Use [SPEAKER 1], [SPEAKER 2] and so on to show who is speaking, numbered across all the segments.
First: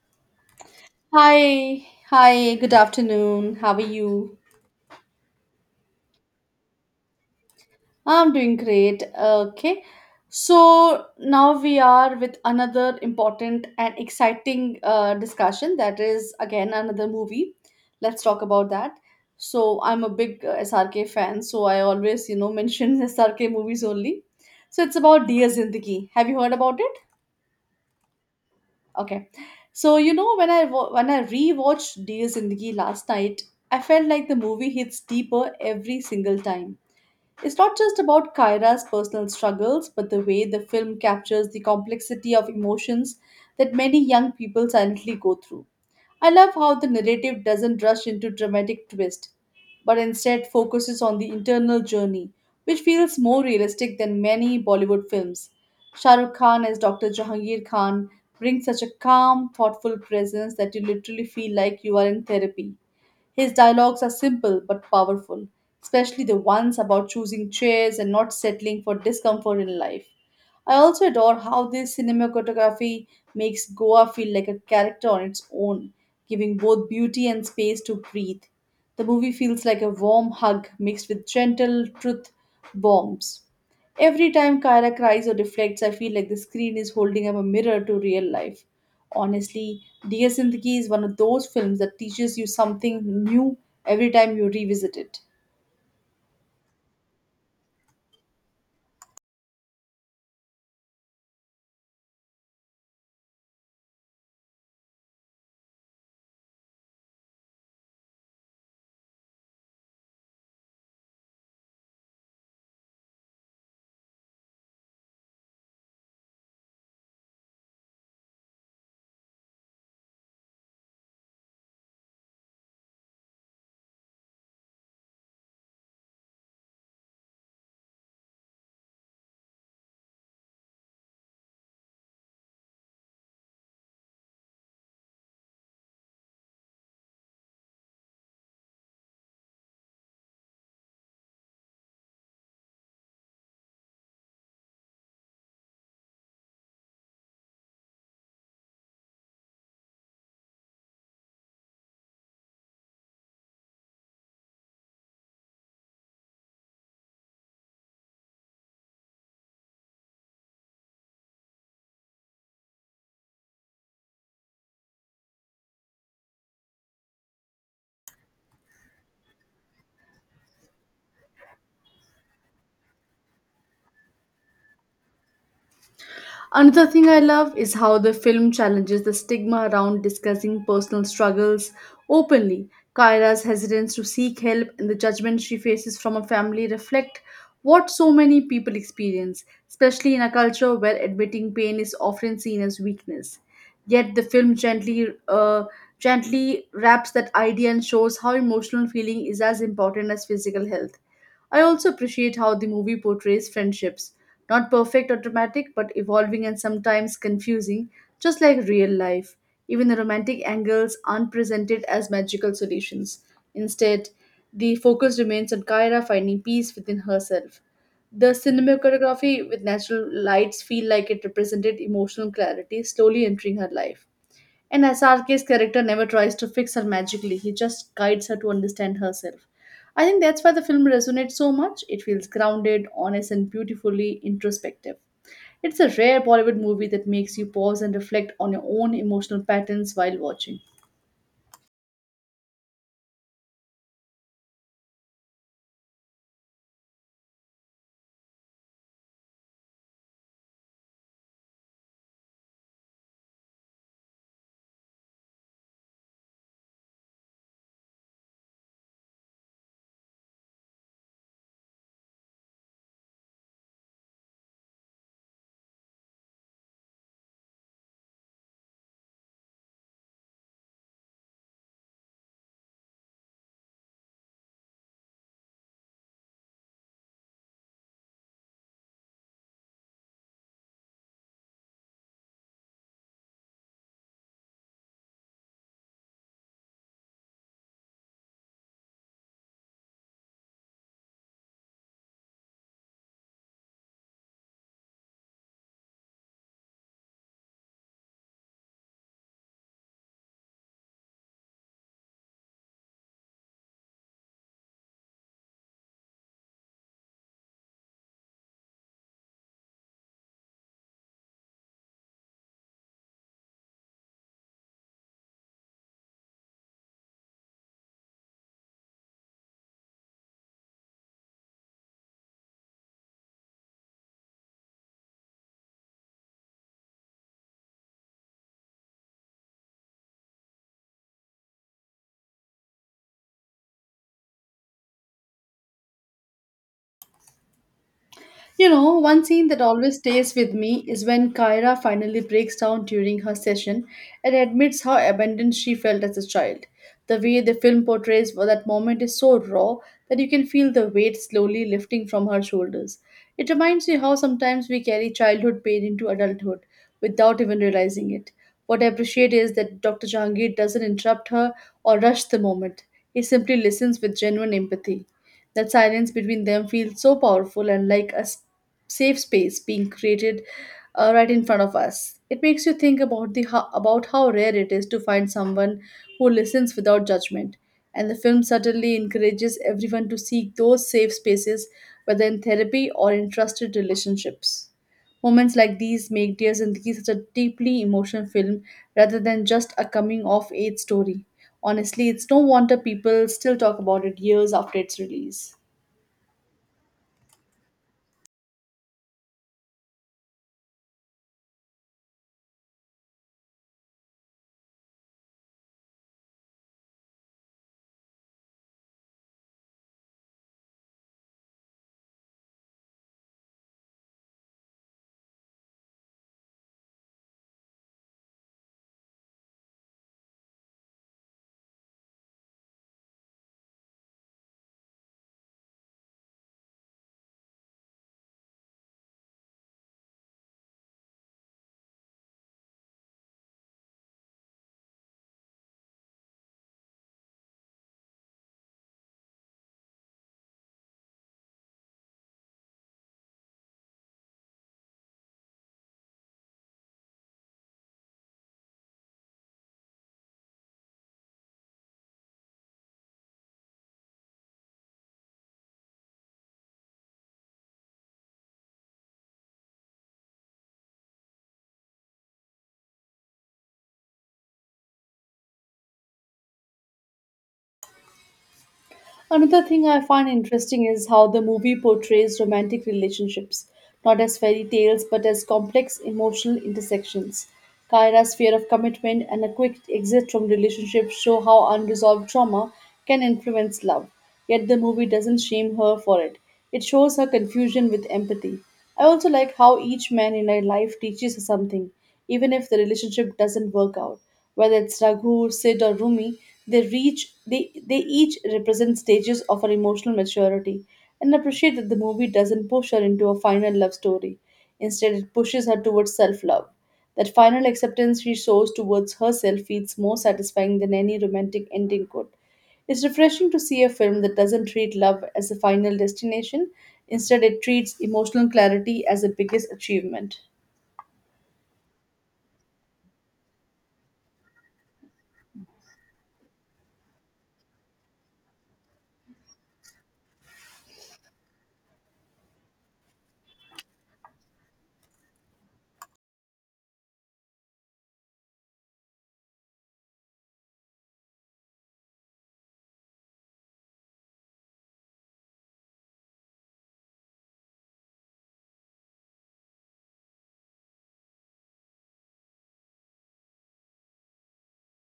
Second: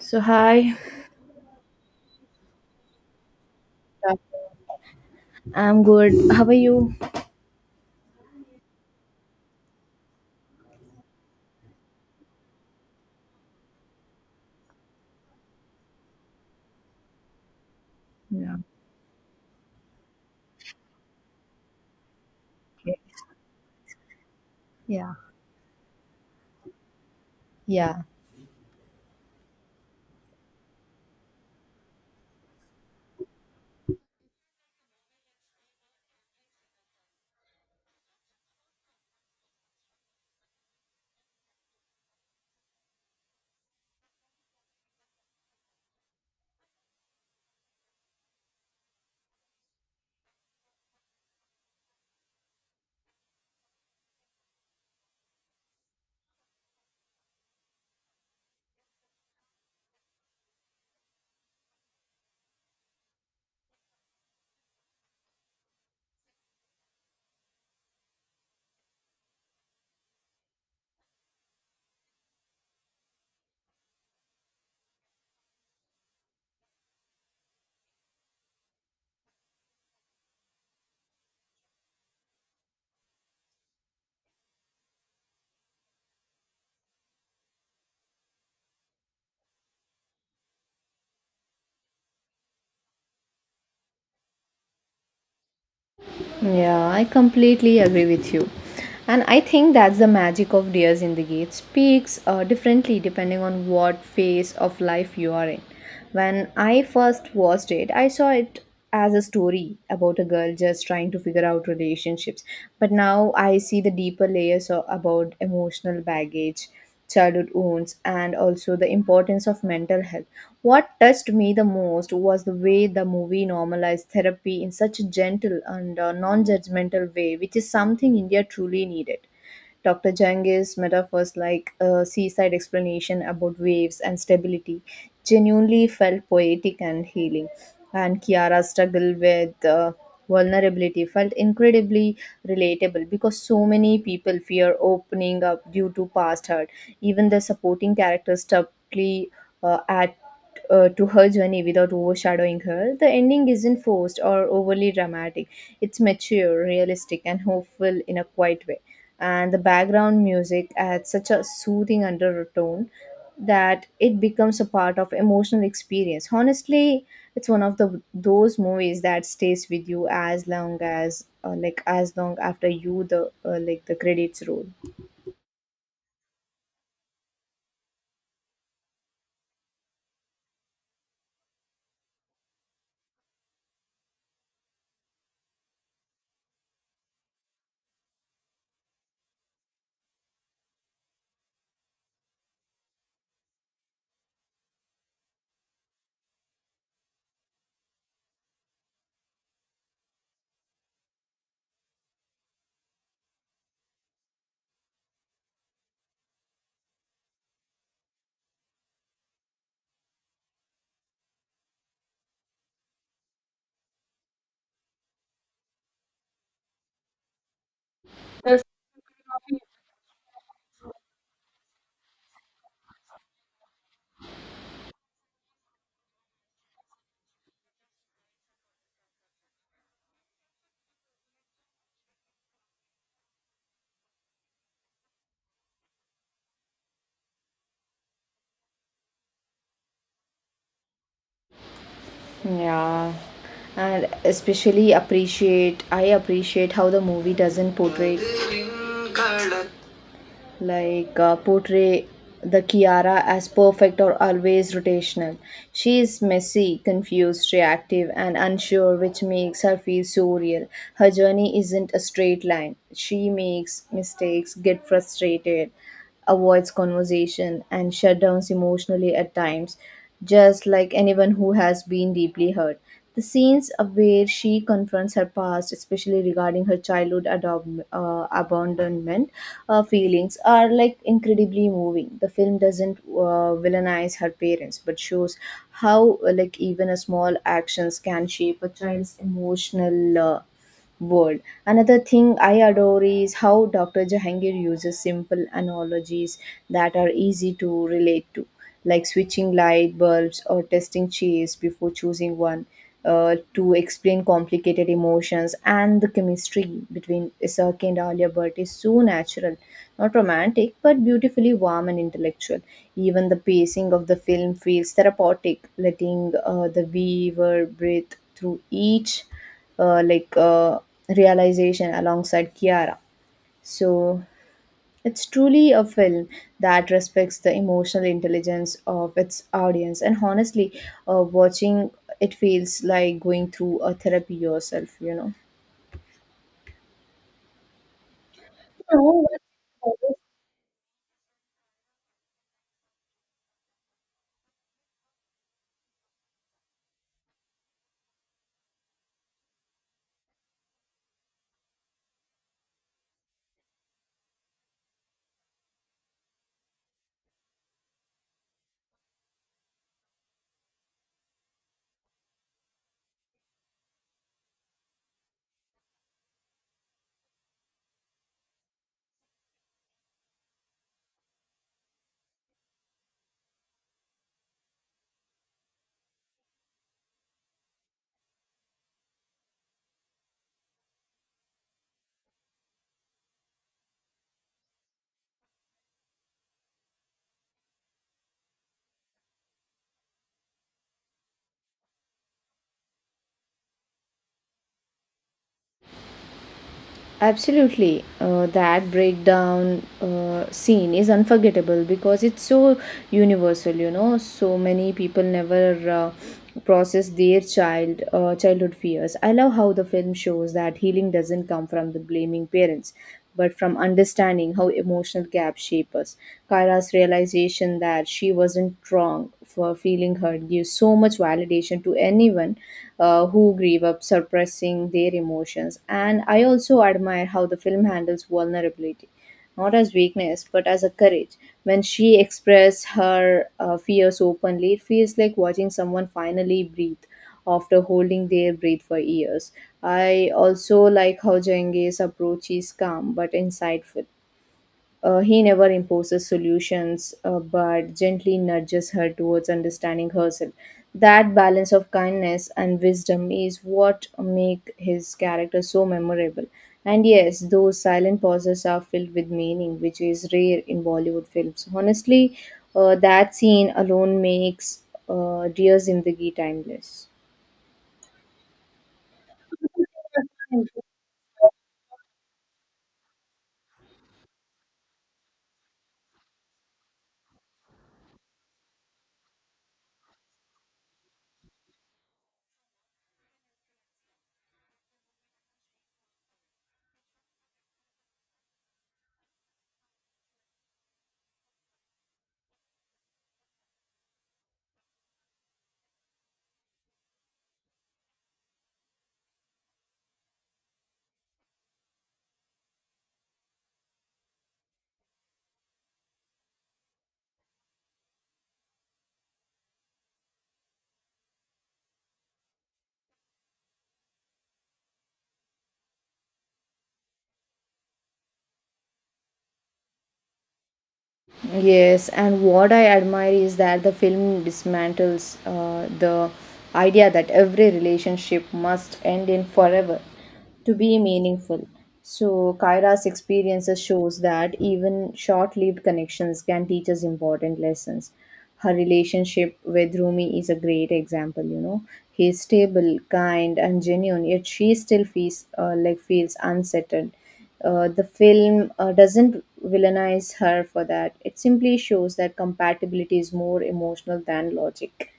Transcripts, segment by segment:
[SPEAKER 1] So hi.
[SPEAKER 2] Hi, hi, good afternoon. How are
[SPEAKER 1] Yeah.
[SPEAKER 2] you?
[SPEAKER 1] I'm good. How are you?
[SPEAKER 2] I'm doing great. Okay. So now we are with another important and exciting discussion that is again another movie. Let's talk
[SPEAKER 1] Yeah.
[SPEAKER 2] about that. So I'm a big SRK fan, so I always, you know,
[SPEAKER 1] Okay.
[SPEAKER 2] mention SRK movies only. So it's
[SPEAKER 1] Yeah.
[SPEAKER 2] about Dear Zindagi. Have you heard about it?
[SPEAKER 1] Yeah.
[SPEAKER 2] Okay. So you know when I rewatched Dear Zindagi last night, I felt like the movie hits deeper every single time. It's not just about Kyra's personal struggles, but the way the film captures the complexity of emotions that many young people silently go through. I love how the narrative doesn't rush into dramatic twist, but instead focuses on the internal journey, which feels more realistic than many Bollywood films. Shah Rukh Khan as Dr. Jahangir Khan brings such a calm, thoughtful presence that you literally feel like you are in therapy. His dialogues are simple but powerful, especially the ones about choosing chairs and not settling for discomfort in life. I also adore how this cinematography makes Goa feel like a character on its own, giving both beauty and space to breathe. The movie feels like a warm hug mixed with gentle truth bombs. Every time Kyra cries or reflects, I feel like the screen is holding up a mirror to real life. Honestly, Dear Zindagi is one of those films that teaches you something new every time you revisit it.
[SPEAKER 1] Yeah, I completely agree with you. And I think that's the magic of Deers in the Gate. Speaks differently depending on what phase of life you are in. When I first watched it, I saw it as a story about a girl just trying to figure out relationships. But now I see the deeper layers about emotional baggage, childhood wounds, and also the importance of mental health. What touched me the most was the way the movie normalized therapy in such a gentle and non judgmental way, which is something India truly needed. Dr. Jang's metaphors like a seaside explanation about waves and stability genuinely felt poetic and healing. And Kiara's struggle with vulnerability felt incredibly relatable because so many people fear opening up due to past hurt. Even the supporting characters stubbornly admit to her journey without overshadowing her. The ending isn't forced or overly dramatic. It's mature, realistic, and hopeful in a quiet way. And the background music adds such a soothing undertone that it becomes a part of emotional experience. Honestly, it's one of the those movies that stays with you as long as like as long after you the like the credits roll.
[SPEAKER 2] Another thing I love is how the film challenges the stigma around discussing personal struggles openly. Kyra's hesitance to seek help and the judgment she faces from her family reflect what so many people experience, especially in a culture where admitting pain is often seen as weakness. Yet the film gently wraps that idea and shows how emotional feeling is as important as physical health. I also appreciate how the movie portrays friendships not perfect or dramatic, but evolving and sometimes confusing, just like real life. Even the romantic angles aren't presented as magical solutions. Instead, the focus remains on Kyra finding peace within herself. The cinematography with natural lights feel like it represented emotional clarity slowly entering her life. And Asarke's character never tries to fix her magically, he just guides her to understand herself. I think that's why the film resonates so much. It feels grounded, honest, and beautifully introspective. It's a rare Bollywood movie that makes you pause and reflect on your own emotional patterns while watching.
[SPEAKER 1] Yeah, and especially appreciate I appreciate how the movie doesn't portray like uh, portray the Kiara as perfect or always rotational. She is messy, confused, reactive, and unsure, which makes her feel so real. Her journey isn't a straight line. She makes mistakes, get frustrated, avoids conversation, and shut downs emotionally at times, just like anyone who has been deeply hurt the scenes of where she confronts her past, especially regarding her childhood abandonment feelings, are like incredibly moving. The film doesn't villainize her parents, but shows how like even a small actions can shape a child's emotional world. Another thing I adore is how Dr. Jahangir uses simple analogies that are easy to relate to, like switching light bulbs or testing cheese before choosing one. To explain complicated emotions and the chemistry between Isaki and Alia Bhatt is so natural, not romantic, but beautifully warm and intellectual. Even the pacing of the film feels therapeutic, letting the viewer breathe through each uh, like uh, realization alongside Kiara. So it's truly a film that respects the emotional intelligence of its audience, and honestly, watching it feels like going through a therapy yourself. You know.
[SPEAKER 2] You know, one
[SPEAKER 1] You
[SPEAKER 2] scene that always
[SPEAKER 1] know,
[SPEAKER 2] stays with me is when Kyra finally breaks down during her session and admits how abandoned she felt as a child. The way the film portrays that moment is so raw that you can feel the weight slowly lifting from her shoulders. It reminds me how sometimes we carry childhood pain into adulthood without even realizing it. What I appreciate is that Dr. Jangir doesn't interrupt her or rush the moment. He simply listens with genuine empathy. That silence between them feels so powerful and like a safe space being created right in front of us. It makes you think about how rare it is to find someone who listens without judgment. And the film certainly encourages everyone to seek those safe spaces, whether in therapy or in trusted relationships. Moments like these make Dear Zindagi such a deeply emotional film rather than just a coming of age story. Honestly, it's no wonder people still talk about it years after its release.
[SPEAKER 1] absolutely. That breakdown scene is unforgettable because it's so universal, you know. So many people never process their childhood fears. I love how the film shows that healing doesn't come from the blaming parents, but from understanding how emotional gaps shape us. Kara's realization that she wasn't wrong for feeling hurt gives so much validation to anyone who grieve up suppressing their emotions. And I also admire how the film handles vulnerability, not as weakness, but as a courage. When she expresses her fears openly, it feels like watching someone finally breathe after holding their breath for years. I also like how Jengis approach is calm but insightful. He never imposes solutions, but gently nudges her towards understanding herself. That balance of kindness and wisdom is what make his character so memorable. And yes, those silent pauses are filled with meaning, which is rare in Bollywood films. Honestly, that scene alone makes Dears in the Ghee timeless.
[SPEAKER 2] Another thing I find interesting is how the movie portrays romantic relationships, not as fairy tales but as complex emotional intersections. Kyra's fear of commitment and a quick exit from relationships show how unresolved trauma can influence love. Yet the movie doesn't shame her for it. It shows her confusion with empathy. I also like how each man in her life teaches her something, even if the relationship doesn't work out whether it's Raghu, Sid, or Rumi, they reach they each represent stages of our emotional maturity, and appreciate that the movie doesn't push her into a final love story. Instead, it pushes her towards self-love. That final acceptance she shows towards herself feels more satisfying than any romantic ending could. It's refreshing to see a film that doesn't treat love as a final destination. Instead, it treats emotional clarity as the biggest achievement.
[SPEAKER 1] Yes, and what I admire is that the film dismantles the idea that every relationship must end in forever to be meaningful. So, Kyra's experiences shows that even short-lived connections can teach us important lessons. Her relationship with Rumi is a great example, you know. He's stable, kind, and genuine, yet she still feels feels unsettled. The film doesn't villainize her for that. It simply shows that compatibility is more emotional than logic,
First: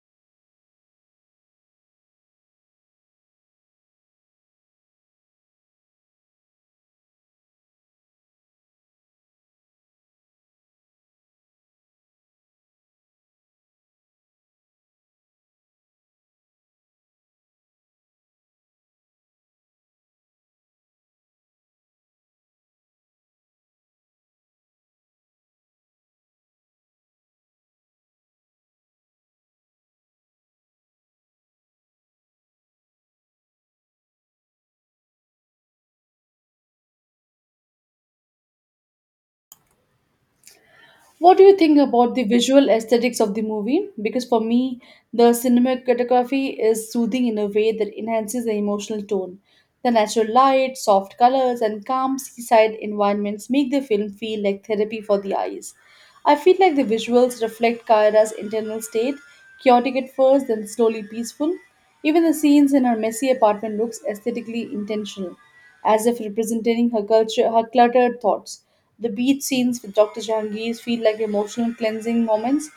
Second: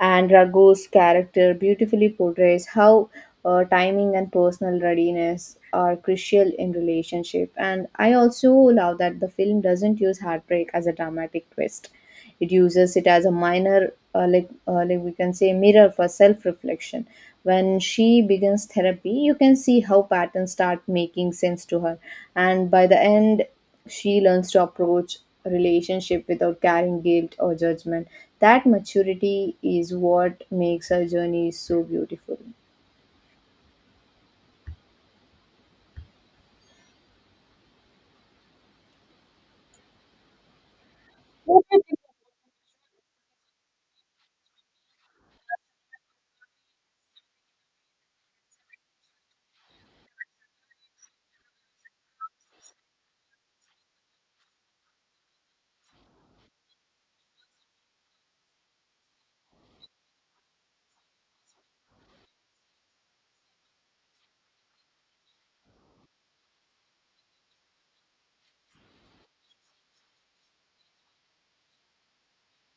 [SPEAKER 1] and Raghu's character beautifully portrays how timing and personal readiness are crucial in relationship. And I also love that the film doesn't use heartbreak as a dramatic twist; it uses it as a minor, we can say, mirror for self-reflection. When she begins therapy, you can see how patterns start making sense to her, and by the end, she learns to approach relationship without carrying guilt or judgment. That maturity is what makes her journey so beautiful.
[SPEAKER 2] What do you think about the visual aesthetics of the movie? Because for me, the cinematography is soothing in a way that enhances the emotional tone. The natural light, soft colors, and calm seaside environments make the film feel like therapy for the eyes. I feel like the visuals reflect Kyra's internal state. Chaotic at first, then slowly peaceful. Even the scenes in her messy apartment looks aesthetically intentional, as if representing her culture, her cluttered thoughts. The beach scenes with Dr. Jahangir feel like emotional cleansing moments.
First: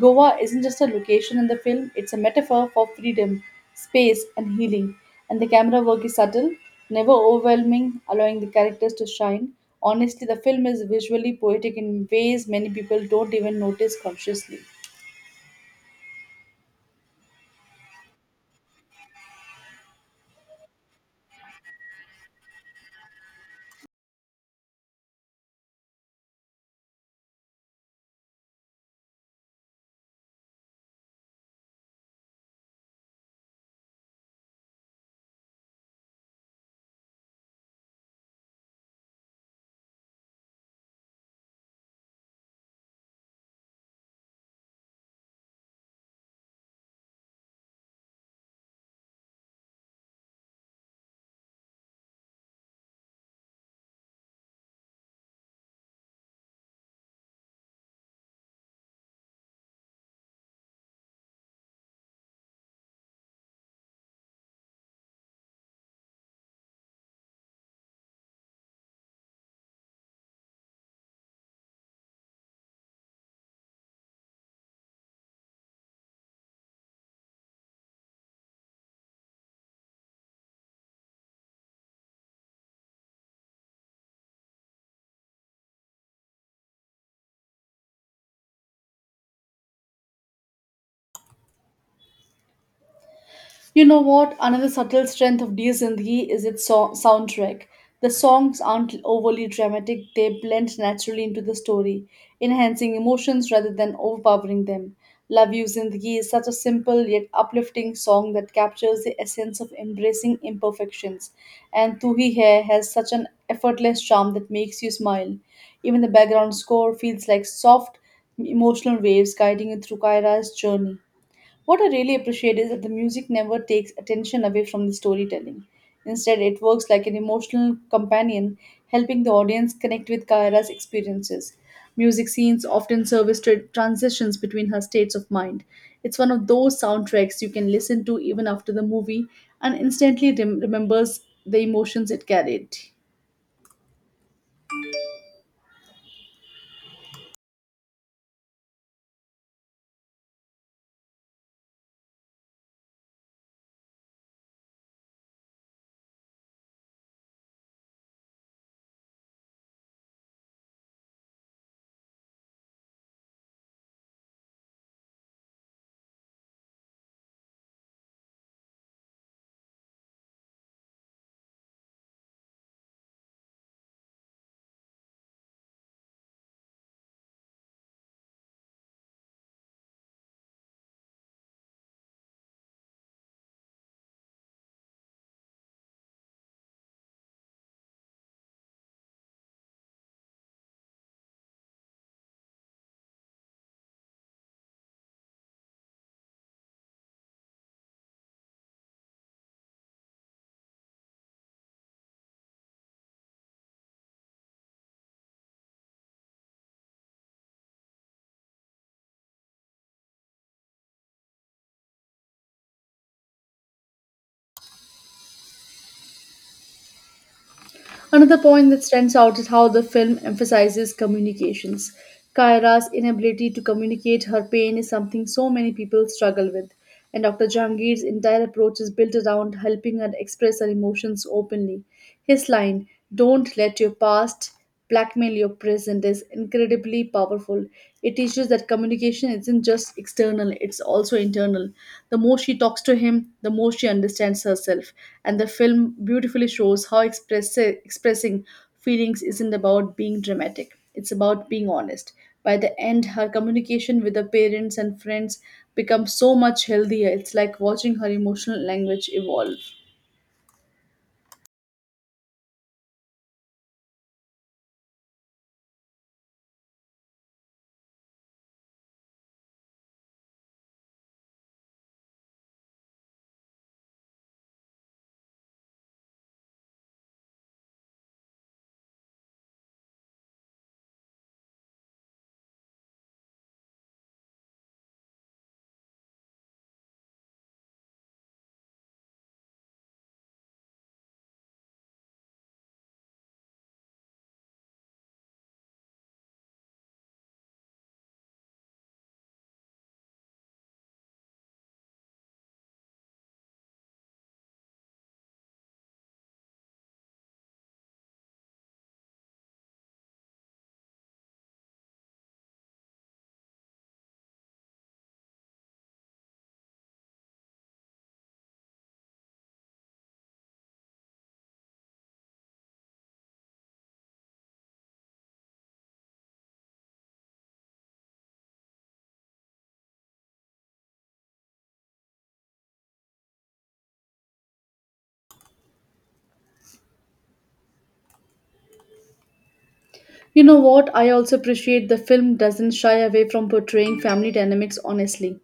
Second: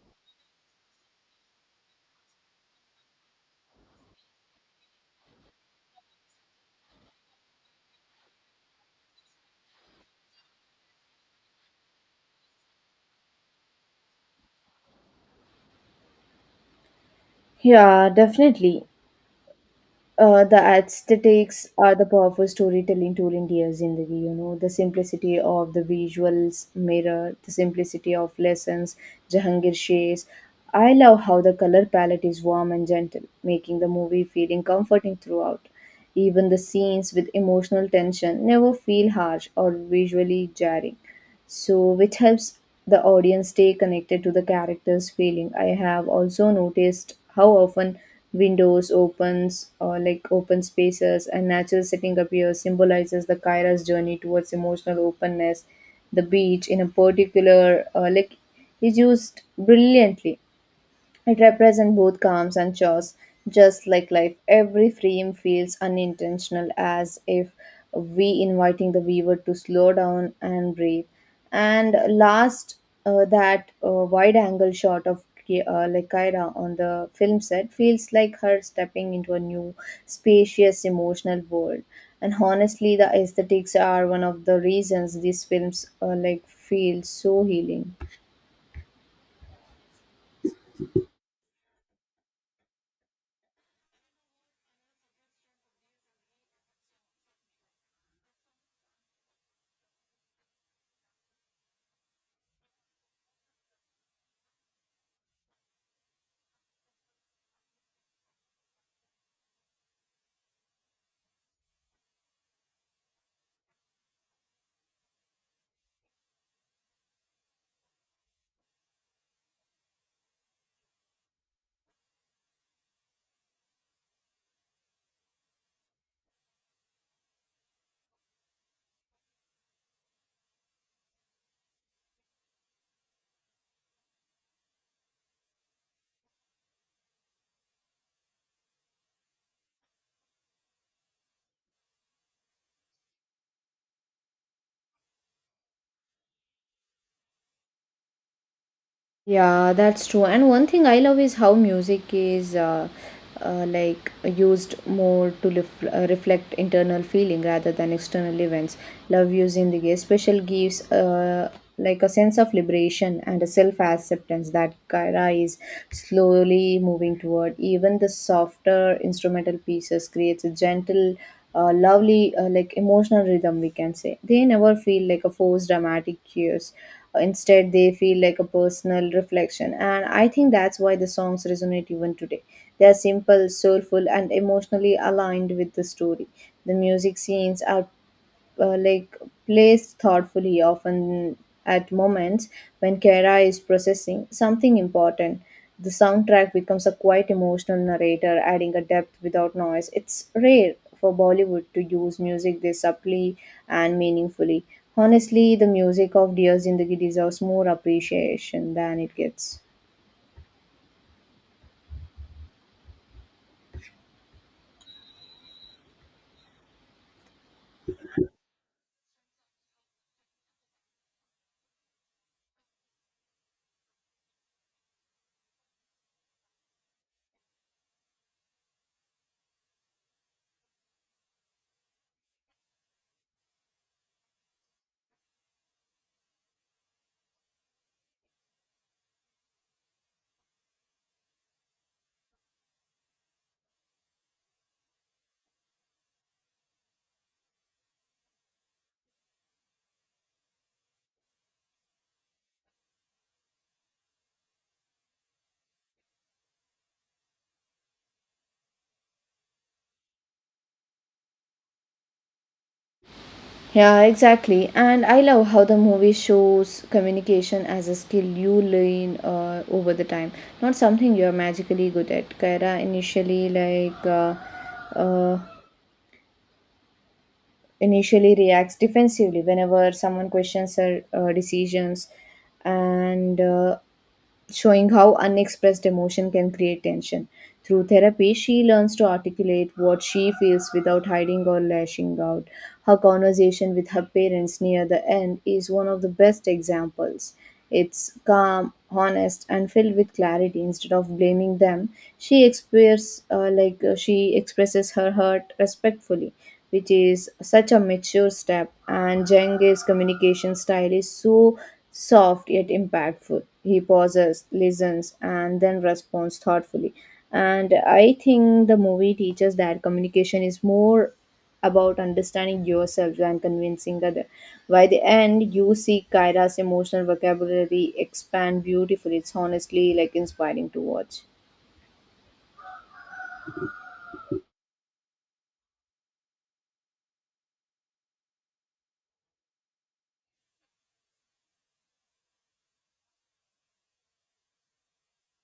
[SPEAKER 2] Goa isn't just a location in the film, it's a metaphor for freedom, space, and healing. And the camera work is subtle, never overwhelming, allowing the characters to shine. Honestly, the film is visually poetic in ways many people don't even notice consciously.
[SPEAKER 1] Yeah, definitely. The aesthetics are the powerful storytelling tool in Dear Zindagi, you know. The simplicity of the visuals mirror the simplicity of lessons Jahangir shays. I love how the color palette is warm and gentle, making the movie feeling comforting throughout. Even the scenes with emotional tension never feel harsh or visually jarring, so which helps the audience stay connected to the character's feeling. I have also noticed how often windows opens or like open spaces and natural setting appears, symbolizes the Kyra's journey towards emotional openness. The beach in a particular, is used brilliantly. It represents both calms and chores, just like life. Every frame feels unintentional, as if we inviting the viewer to slow down and breathe. And last, that wide-angle shot of Kyra on the film set feels like her stepping into a new, spacious, emotional world. And honestly, the aesthetics are one of the reasons these films feel so healing.
[SPEAKER 2] You know what? Another subtle strength of Dear Zindagi is its soundtrack. The songs aren't overly dramatic, they blend naturally into the story, enhancing emotions rather than overpowering them. Love You Zindagi is such a simple yet uplifting song that captures the essence of embracing imperfections, and Tu Hi Hai has such an effortless charm that makes you smile. Even the background score feels like soft, emotional waves guiding you through Kaira's journey. What I really appreciate is that the music never takes attention away from the storytelling. Instead, it works like an emotional companion, helping the audience connect with Kaira's experiences. Music scenes often serve as transitions between her states of mind. It's one of those soundtracks you can listen to even after the movie and instantly remembers the emotions it carried.
[SPEAKER 1] Yeah, that's true. And one thing I love is how music is used more to reflect internal feeling rather than external events. Love using the special gives a sense of liberation and a self acceptance that Kaira is slowly moving toward. Even the softer instrumental pieces creates a gentle, lovely like emotional rhythm we can say. They never feel like a forced dramatic cues. Instead they feel like a personal reflection, and I think that's why the songs resonate even today. They are simple, soulful, and emotionally aligned with the story. The music scenes are uh, like placed thoughtfully, often at moments when Kara is processing something important. The soundtrack becomes a quite emotional narrator, adding a depth without noise. It's rare for Bollywood to use music this subtly and meaningfully. Honestly, the music of Dear Zindagi deserves more appreciation than it gets.
[SPEAKER 2] Another point that stands out is how the film emphasizes communications. Kaira's inability to communicate her pain is something so many people struggle with, and Dr. Jahangir's entire approach is built around helping her express her emotions openly. His line, "Don't let your past blackmail your present" is incredibly powerful. It teaches that communication isn't just external, it's also internal. The more she talks to him, the more she understands herself. And the film beautifully shows how expressing feelings isn't about being dramatic, it's about being honest. By the end, her communication with her parents and friends becomes so much healthier. It's like watching her emotional language evolve.
[SPEAKER 1] Yeah, exactly. And I love how the movie shows communication as a skill you learn over the time, not something you're magically good at. Kaira uh, initially reacts defensively whenever someone questions her decisions, and showing how unexpressed emotion can create tension. Through therapy, she learns to articulate what she feels without hiding or lashing out. Her conversation with her parents near the end is one of the best examples. It's calm, honest, and filled with clarity. Instead of blaming them, she expresses her hurt respectfully, which is such a mature step. And Jeng's communication style is so soft yet impactful. He pauses, listens, and then responds thoughtfully. And I think the movie teaches that communication is more about understanding yourself than convincing others. By the end, you see Kyra's emotional vocabulary expand beautifully. It's honestly like inspiring to watch.
[SPEAKER 2] You know what? I also appreciate the film doesn't shy away from portraying family dynamics honestly.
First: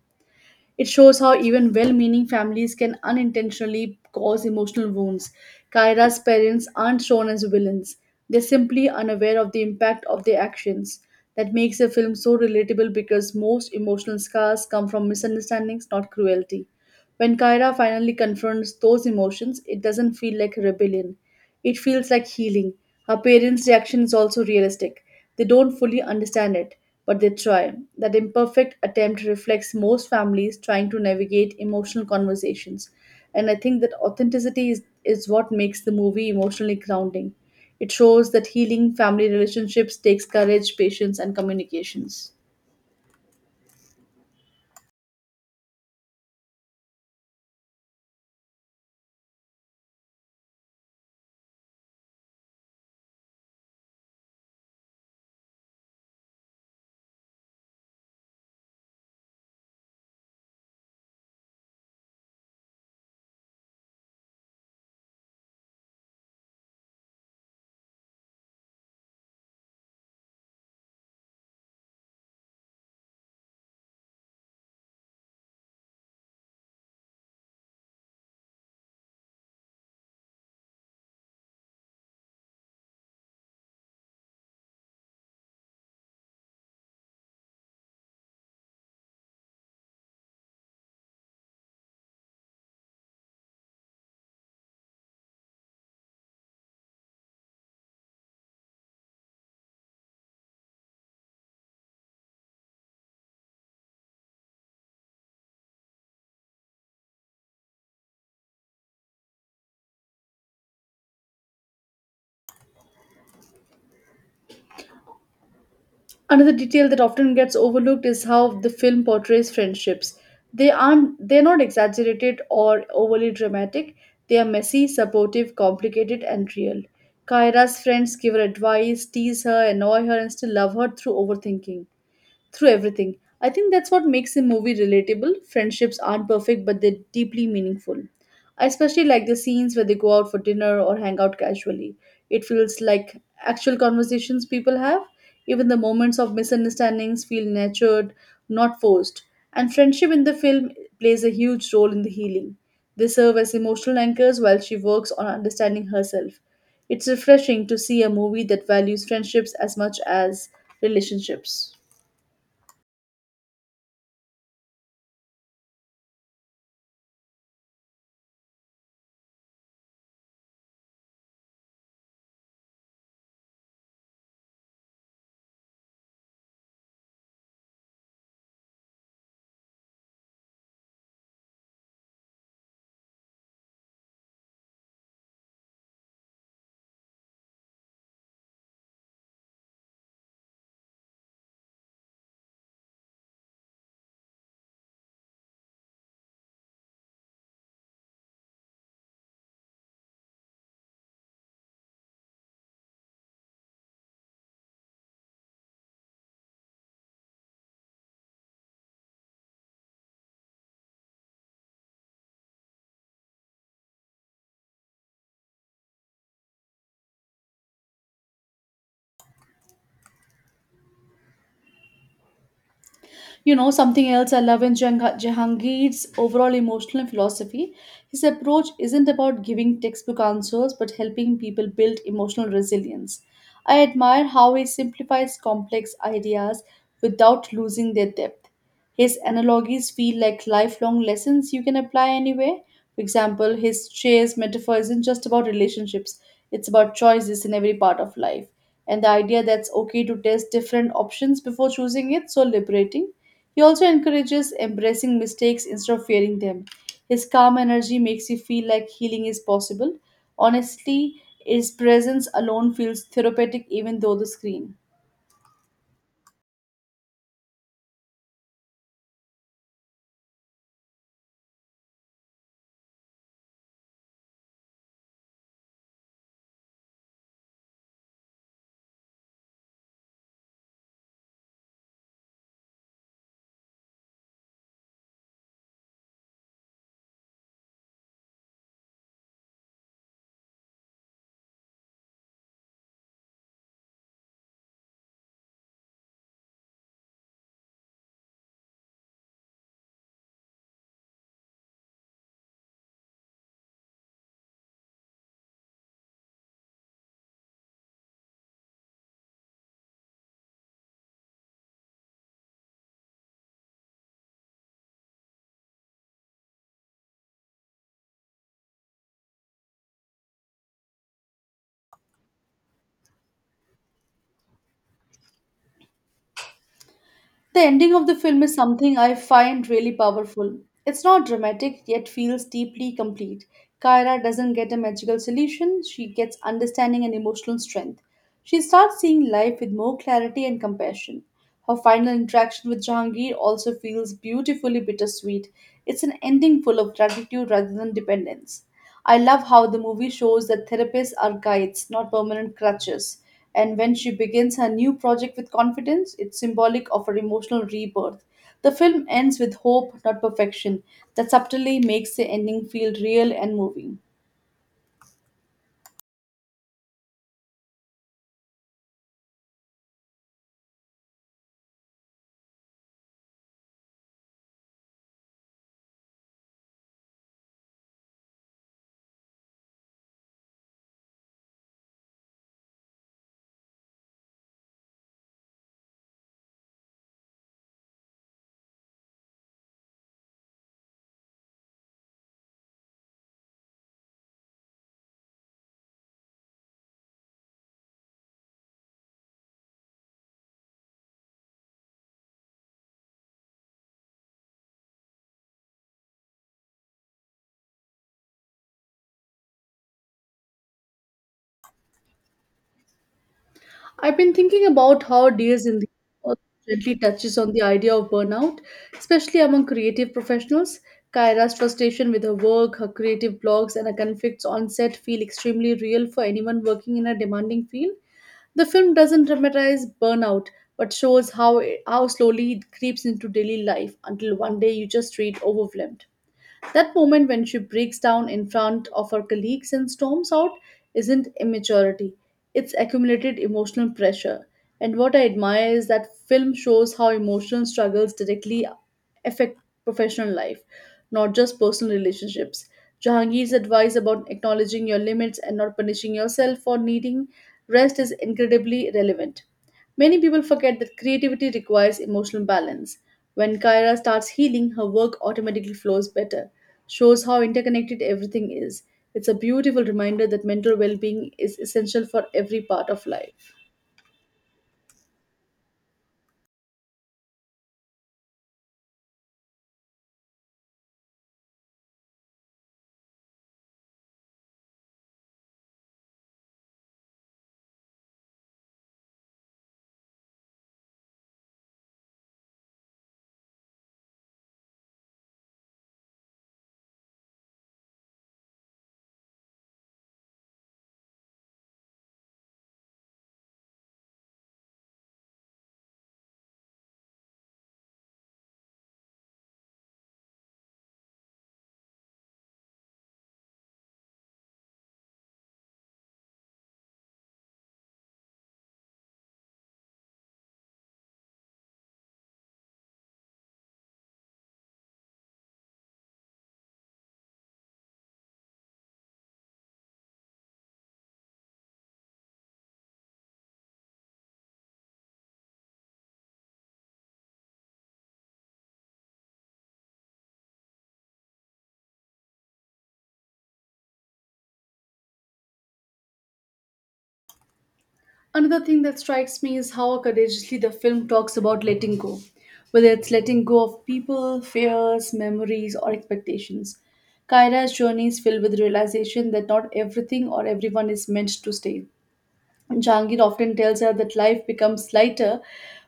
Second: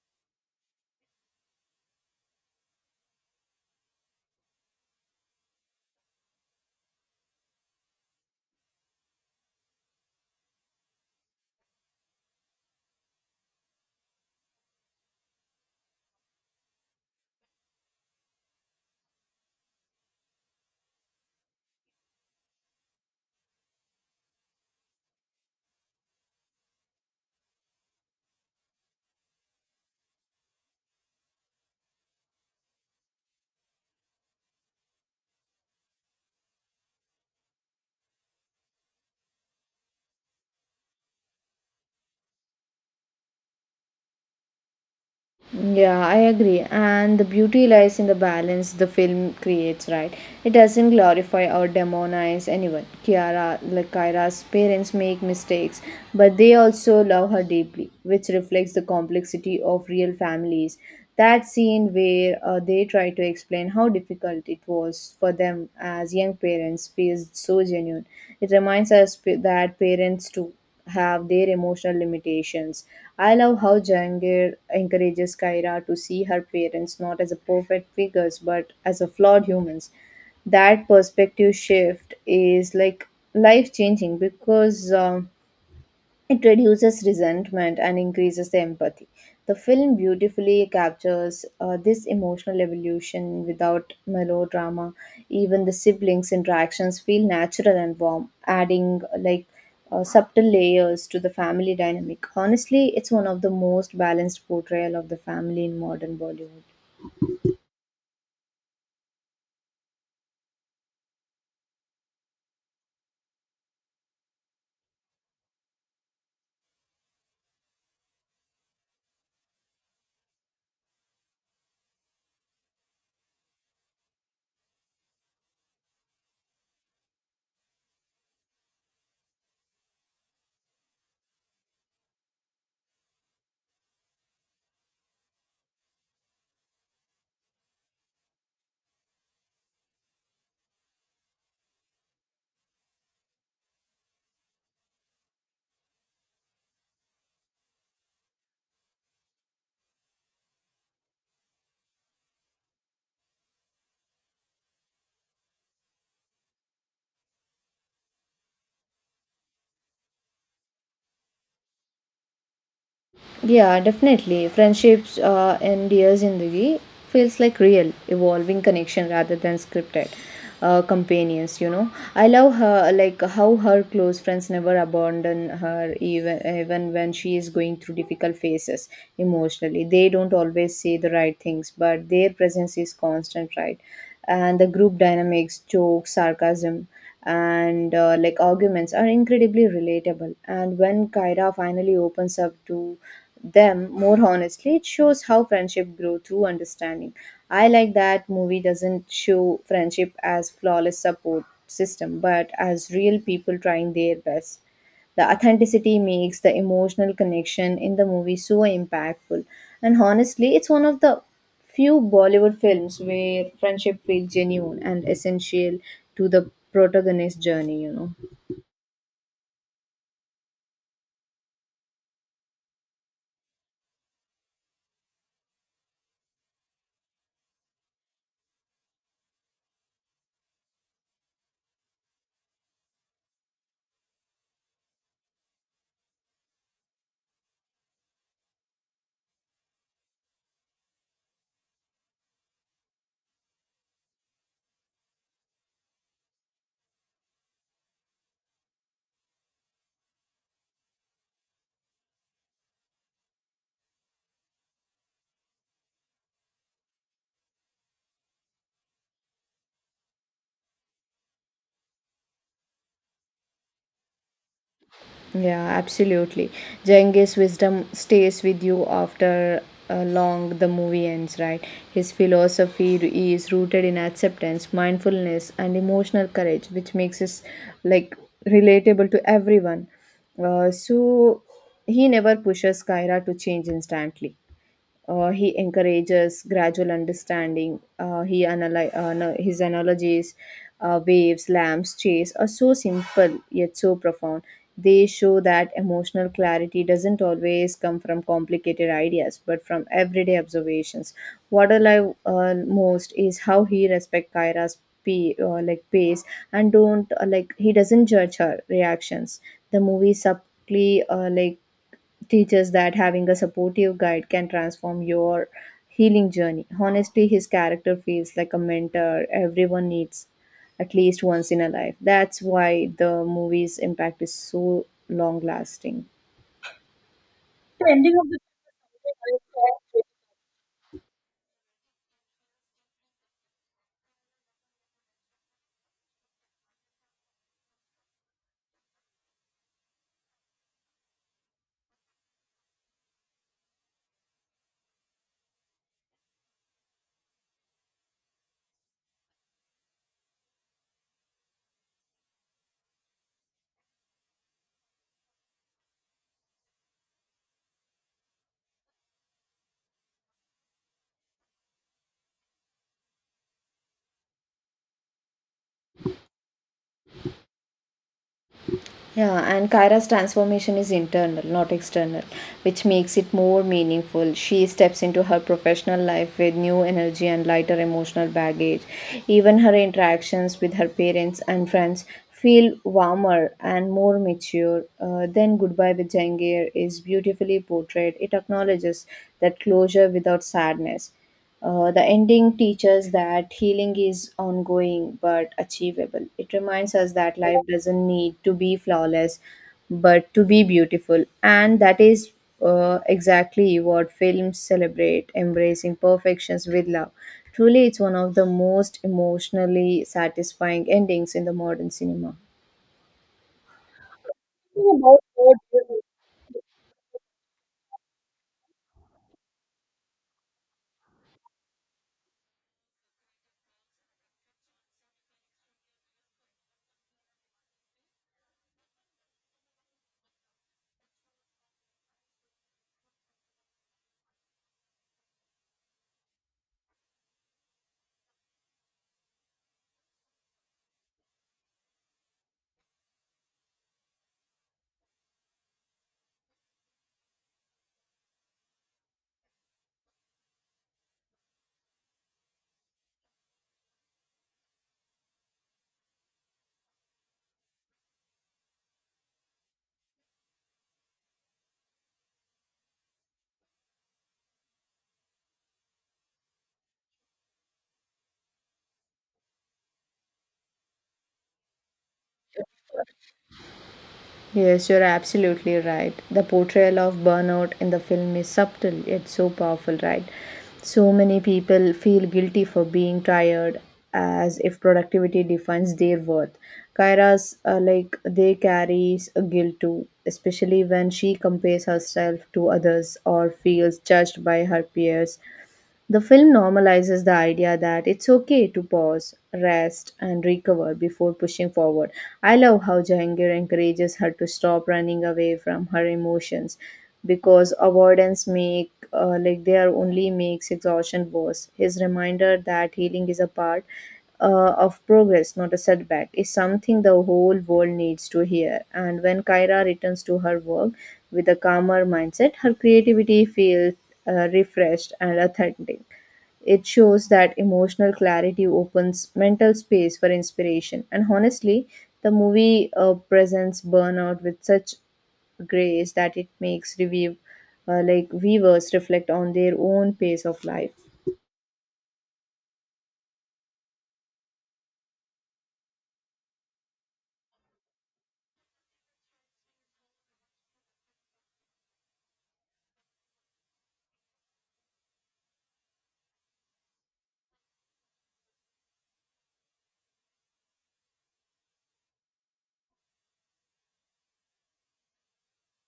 [SPEAKER 2] It shows how even well meaning families can unintentionally cause emotional wounds. Kyra's parents aren't shown as villains, they're simply unaware of the impact of their actions. That makes the film so relatable because most emotional scars come from misunderstandings, not cruelty. When Kyra finally confronts those emotions, it doesn't feel like rebellion. It feels like healing. Her parents' reaction is also realistic. They don't fully understand it, but they try. That imperfect attempt reflects most families trying to navigate emotional conversations. And I think that authenticity is what makes the movie emotionally grounding. It shows that healing family relationships takes courage, patience, and communications.
[SPEAKER 1] Yeah, I agree. And the beauty lies in the balance the film creates, right? It doesn't glorify or demonize anyone. Kiara, like Kyra's parents make mistakes, but they also love her deeply, which reflects the complexity of real families. That scene where they try to explain how difficult it was for them as young parents feels so genuine. It reminds us that parents too have their emotional limitations. I love how Jangir encourages Kaira to see her parents not as a perfect figures but as a flawed humans. That perspective shift is like life changing because it reduces resentment and increases the empathy. The film beautifully captures this emotional evolution without melodrama. Even the siblings' interactions feel natural and warm, adding subtle layers to the family dynamic. Honestly, it's one of the most balanced portrayal of the family in modern Bollywood.
[SPEAKER 2] Another detail that often gets overlooked is how the film portrays friendships. They're not exaggerated or overly dramatic. They are messy, supportive, complicated, and real. Kyra's friends give her advice, tease her, annoy her, and still love her through everything. I think that's what makes a movie relatable. Friendships aren't perfect, but they're deeply meaningful. I especially like the scenes where they go out for dinner or hang out casually. It feels like actual conversations people have. Even the moments of misunderstandings feel nurtured, not forced. And friendship in the film plays a huge role in the healing. They serve as emotional anchors while she works on understanding herself. It's refreshing to see a movie that values friendships as much as relationships.
[SPEAKER 1] Yeah, definitely. Friendships and Dear Zindagi feels like real, evolving connection rather than scripted companions, you know. I love her, like how her close friends never abandon her even when she is going through difficult phases emotionally. They don't always say the right things, but their presence is constant, right? And the group dynamics, jokes, sarcasm, and arguments are incredibly relatable. And when Kyra finally opens up to them more honestly, it shows how friendship grew through understanding. I like that movie doesn't show friendship as flawless support system, but as real people trying their best. The authenticity makes the emotional connection in the movie so impactful. And honestly, it's one of the few Bollywood films where friendship feels genuine and essential to the protagonist's journey, you know.
[SPEAKER 2] You know, something else I love in Jahangir's overall emotional philosophy, his approach isn't about giving textbook answers but helping people build emotional resilience. I admire how he simplifies complex ideas without losing their depth. His analogies feel like lifelong lessons you can apply anywhere. For example, his chairs metaphor isn't just about relationships, it's about choices in every part of life. And the idea that's okay to test different options before choosing it so liberating. He also encourages embracing mistakes instead of fearing them. His calm energy makes you feel like healing is possible. Honestly, his presence alone feels therapeutic even though the screen.
[SPEAKER 1] Yeah, absolutely. Genghis' wisdom stays with you after long the movie ends, right? His philosophy is rooted in acceptance, mindfulness, and emotional courage, which makes us like relatable to everyone. So he never pushes Kyra to change instantly. He encourages gradual understanding. He analy- no, His analogies, waves, lamps, chase are so simple yet so profound. They show that emotional clarity doesn't always come from complicated ideas, but from everyday observations. What I love most is how he respects Kyra's pace and don't he doesn't judge her reactions. The movie subtly teaches that having a supportive guide can transform your healing journey. Honestly, his character feels like a mentor everyone needs at least once in a life. That's why the movie's impact is so long lasting.
[SPEAKER 2] The
[SPEAKER 1] The
[SPEAKER 2] ending of
[SPEAKER 1] ending
[SPEAKER 2] the
[SPEAKER 1] of the
[SPEAKER 2] film is something I find really powerful. It's not dramatic yet feels deeply complete. Kyra doesn't get a magical solution, she gets understanding and emotional strength. She starts seeing life with more clarity and compassion. Her final interaction with Jahangir also feels beautifully bittersweet. It's an ending full of gratitude rather than dependence. I love how the movie shows that therapists are guides, not permanent crutches. And when she begins her new project with confidence, it's symbolic of her emotional rebirth. The film ends with hope, not perfection, that subtly makes the ending feel real and moving.
[SPEAKER 1] Yeah, and Kyra's transformation is internal, not external, which makes it more meaningful. She steps into her professional life with new energy and lighter emotional baggage. Even her interactions with her parents and friends feel warmer and more mature. Then goodbye with Jangir is beautifully portrayed. It acknowledges that closure without sadness. The ending teaches that healing is ongoing but achievable. It reminds us that life doesn't need to be flawless but to be beautiful. And that is exactly what films celebrate embracing perfections with love. Truly, it's one of the most emotionally satisfying endings in the modern cinema.
[SPEAKER 2] I've been thinking about
[SPEAKER 1] About
[SPEAKER 2] how
[SPEAKER 1] what
[SPEAKER 2] Dears in the also gently touches on the idea of burnout, especially among creative professionals. Kyra's frustration with her work, her creative blogs, and her conflicts on set feel extremely real for anyone working in a demanding field. The film doesn't dramatize burnout, but shows how slowly it creeps into daily life until one day you just read overwhelmed. That moment when she breaks down in front of her colleagues and storms out isn't immaturity, it's accumulated emotional pressure. And what I admire is that film shows how emotional struggles directly affect professional life, not just personal relationships. Jahangir's advice about acknowledging your limits and not punishing yourself for needing rest is incredibly relevant. Many people forget that creativity requires emotional balance. When Kyra starts healing, her work automatically flows better, shows how interconnected everything is. It's a beautiful reminder that mental well being is essential for every part of life.
[SPEAKER 1] Yes, you're absolutely right. The portrayal of burnout in the film is subtle yet so powerful, right? So many people feel guilty for being tired as if productivity defines their worth. Kyra's they carries a guilt too, especially when she compares herself to others or feels judged by her peers. The film normalizes the idea that it's okay to pause, rest, and recover before pushing forward. I love how Jahangir encourages her to stop running away from her emotions because avoidance make like they are only makes exhaustion worse. His reminder that healing is a part of progress, not a setback, is something the whole world needs to hear. And when Kyra returns to her work with a calmer mindset, her creativity feels refreshed, and authentic. It shows that emotional clarity opens mental space for inspiration. And honestly, the movie presents burnout with such grace that it makes review, like viewers reflect on their own pace of life.
[SPEAKER 2] Another thing that strikes me is how courageously the film talks about letting go, whether it's letting go of people, fears, memories, or expectations. Kyra's journey is filled with realization that not everything or everyone is meant to stay. Jahangir often tells her that life becomes lighter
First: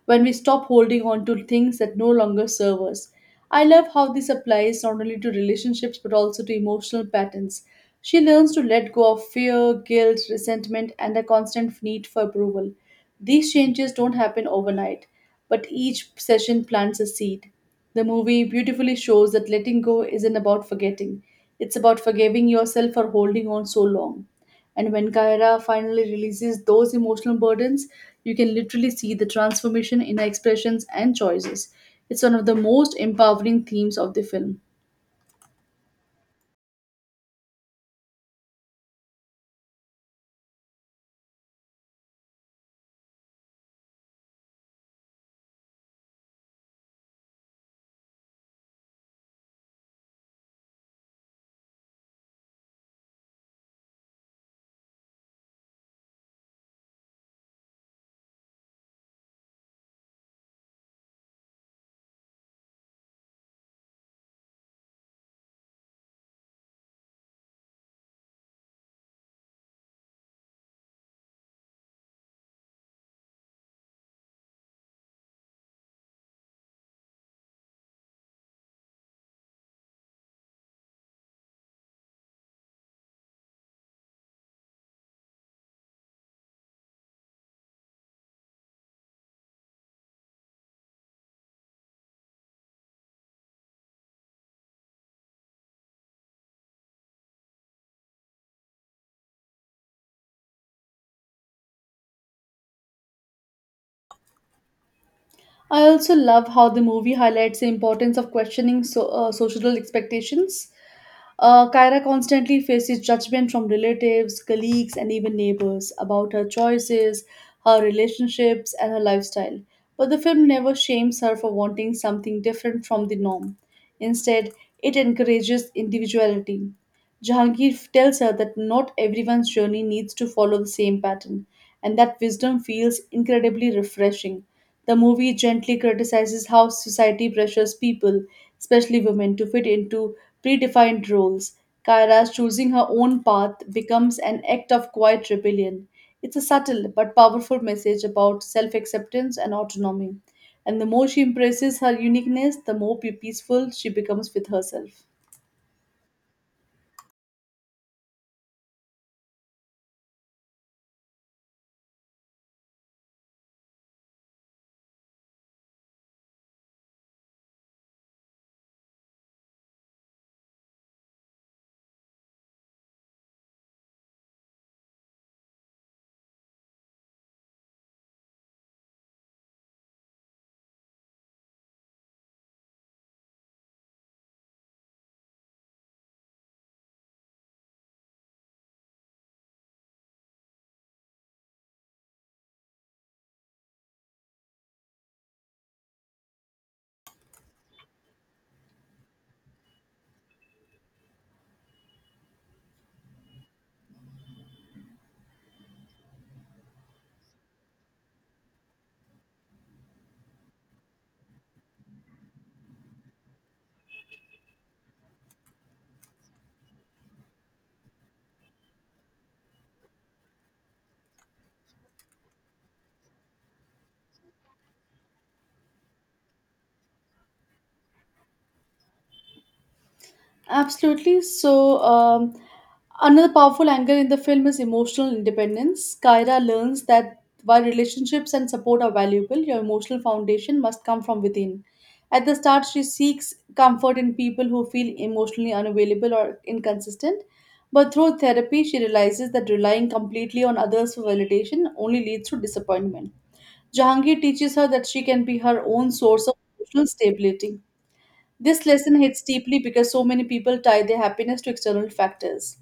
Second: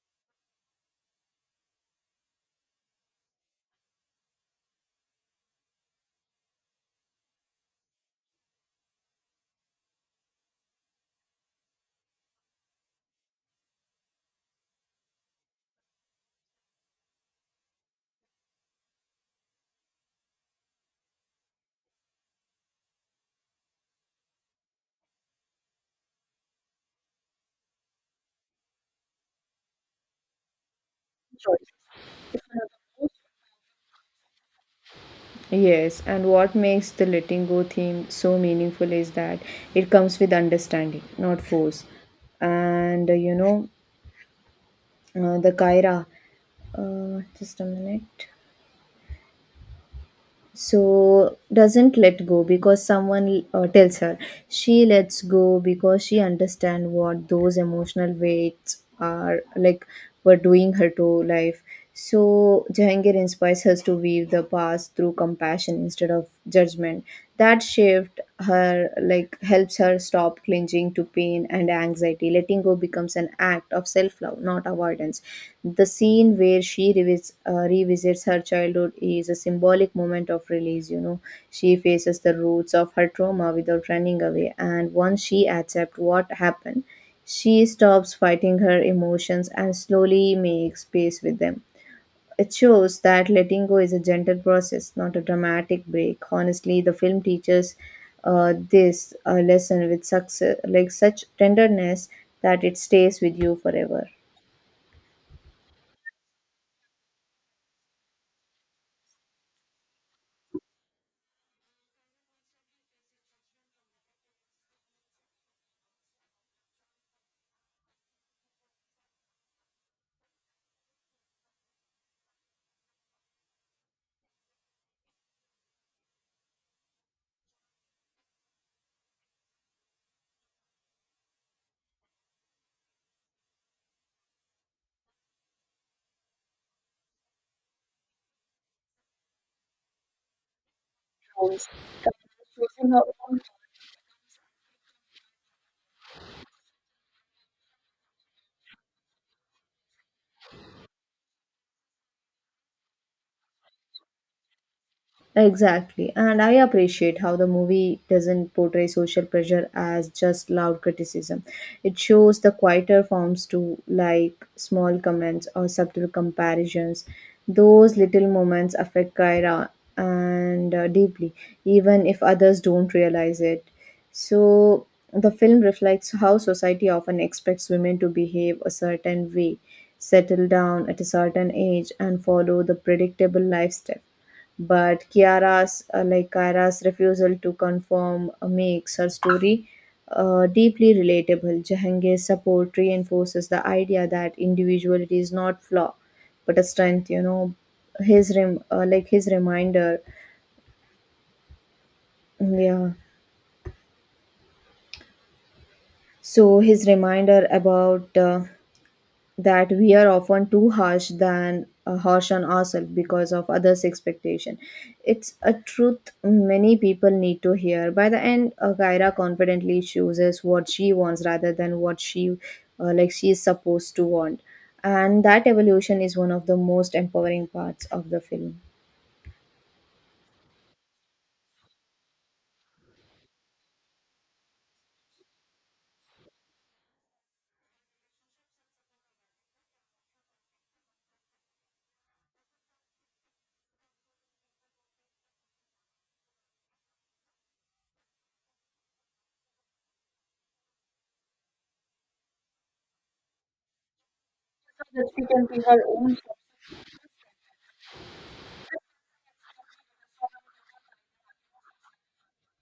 [SPEAKER 2] when we stop holding on to things that no longer serve us. I love how this applies not only to relationships but also to emotional patterns. She learns to let go of fear, guilt, resentment, and a constant need for approval. These changes don't happen overnight, but each session plants a seed. The movie beautifully shows that letting go isn't about forgetting, it's about forgiving yourself for holding on so long. And when Kaira finally releases those emotional burdens, you can literally see the transformation in her expressions and
[SPEAKER 1] Sure.
[SPEAKER 2] choices. It's one of the most empowering themes of the film.
[SPEAKER 1] Yes, and what makes the letting go theme so meaningful is that it comes with understanding, not force. And you know, the Kaira, just a minute. So doesn't let go because someone tells her. She lets go because she understand what those emotional weights are like were doing her to life. So Jahangir inspires her to weave the past through compassion instead of judgment. That shift her like helps her stop clinging to pain and anxiety. Letting go becomes an act of self-love, not avoidance. The scene where she revisits her childhood is a symbolic moment of release, you know. She faces the roots of her trauma without running away, and once she accepts what happened, she stops fighting her emotions and slowly makes peace with them. It shows that letting go is a gentle process, not a dramatic break. Honestly, the film teaches this lesson with success, like such tenderness that it stays with you forever.
[SPEAKER 2] I also love how the movie highlights the importance of questioning social expectations. Kyra constantly faces judgment from relatives, colleagues, and even neighbors about her choices, her relationships, and her lifestyle. But the film never shames her for wanting something different from the norm. Instead, it encourages individuality. Jahangir tells her that not everyone's journey needs to follow the same pattern, and that wisdom feels incredibly refreshing. The movie gently criticizes how society pressures people, especially women, to fit into predefined roles. Kyra's choosing her own path becomes an act of quiet rebellion. It's a subtle but powerful message about self acceptance and autonomy. And the more she embraces her uniqueness, the more peaceful she becomes with herself.
[SPEAKER 1] Exactly. And I appreciate how the movie doesn't portray social pressure as just loud criticism. It shows the quieter forms too, like small comments or subtle comparisons. Those little moments affect Kyra and deeply, even if others don't realize it. So the film reflects how society often expects women to behave a certain way, settle down at a certain age, and follow the predictable lifestyle, but Kiara's refusal to conform makes her story deeply relatable. Jahangir's support reinforces the idea that individuality is not flaw but a strength. You know, his reminder, yeah. So his reminder about that we are often too harsh than harsh on ourselves because of others expectation, it's a truth many people need to hear. By the end, Kyra confidently chooses what she wants rather than what she she is supposed to want, and that evolution is one of the most empowering parts of the film.
[SPEAKER 2] Absolutely. Another powerful angle in the film is emotional independence. Kyra learns that while relationships and support are valuable, your emotional foundation must come from within. At the start, she seeks comfort in people who feel emotionally unavailable or inconsistent. But through therapy, she realizes that relying completely on others for validation only leads to disappointment. Jahangir teaches her
[SPEAKER 1] So
[SPEAKER 2] that she
[SPEAKER 1] that
[SPEAKER 2] can
[SPEAKER 1] she
[SPEAKER 2] be
[SPEAKER 1] can be
[SPEAKER 2] her
[SPEAKER 1] her
[SPEAKER 2] own
[SPEAKER 1] own.
[SPEAKER 2] source of emotional stability. This lesson hits deeply because so many people tie their happiness to external factors.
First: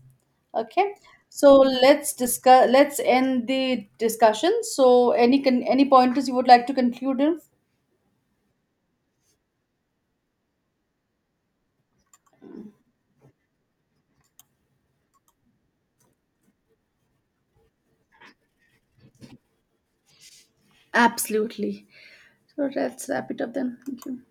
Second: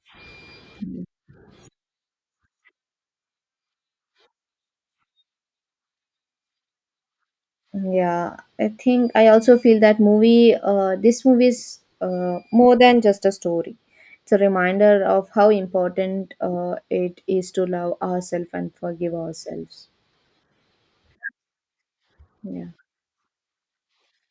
[SPEAKER 2] Okay, so let's discuss. Let's end the discussion. So, any pointers you would like to conclude with?
[SPEAKER 1] Yeah, I think I also feel that movie, this movie is more than just a story. It's a reminder of how important it is to love ourselves and forgive ourselves.
[SPEAKER 2] Absolutely.
[SPEAKER 1] Yeah.
[SPEAKER 2] So let's wrap it up then. Thank you.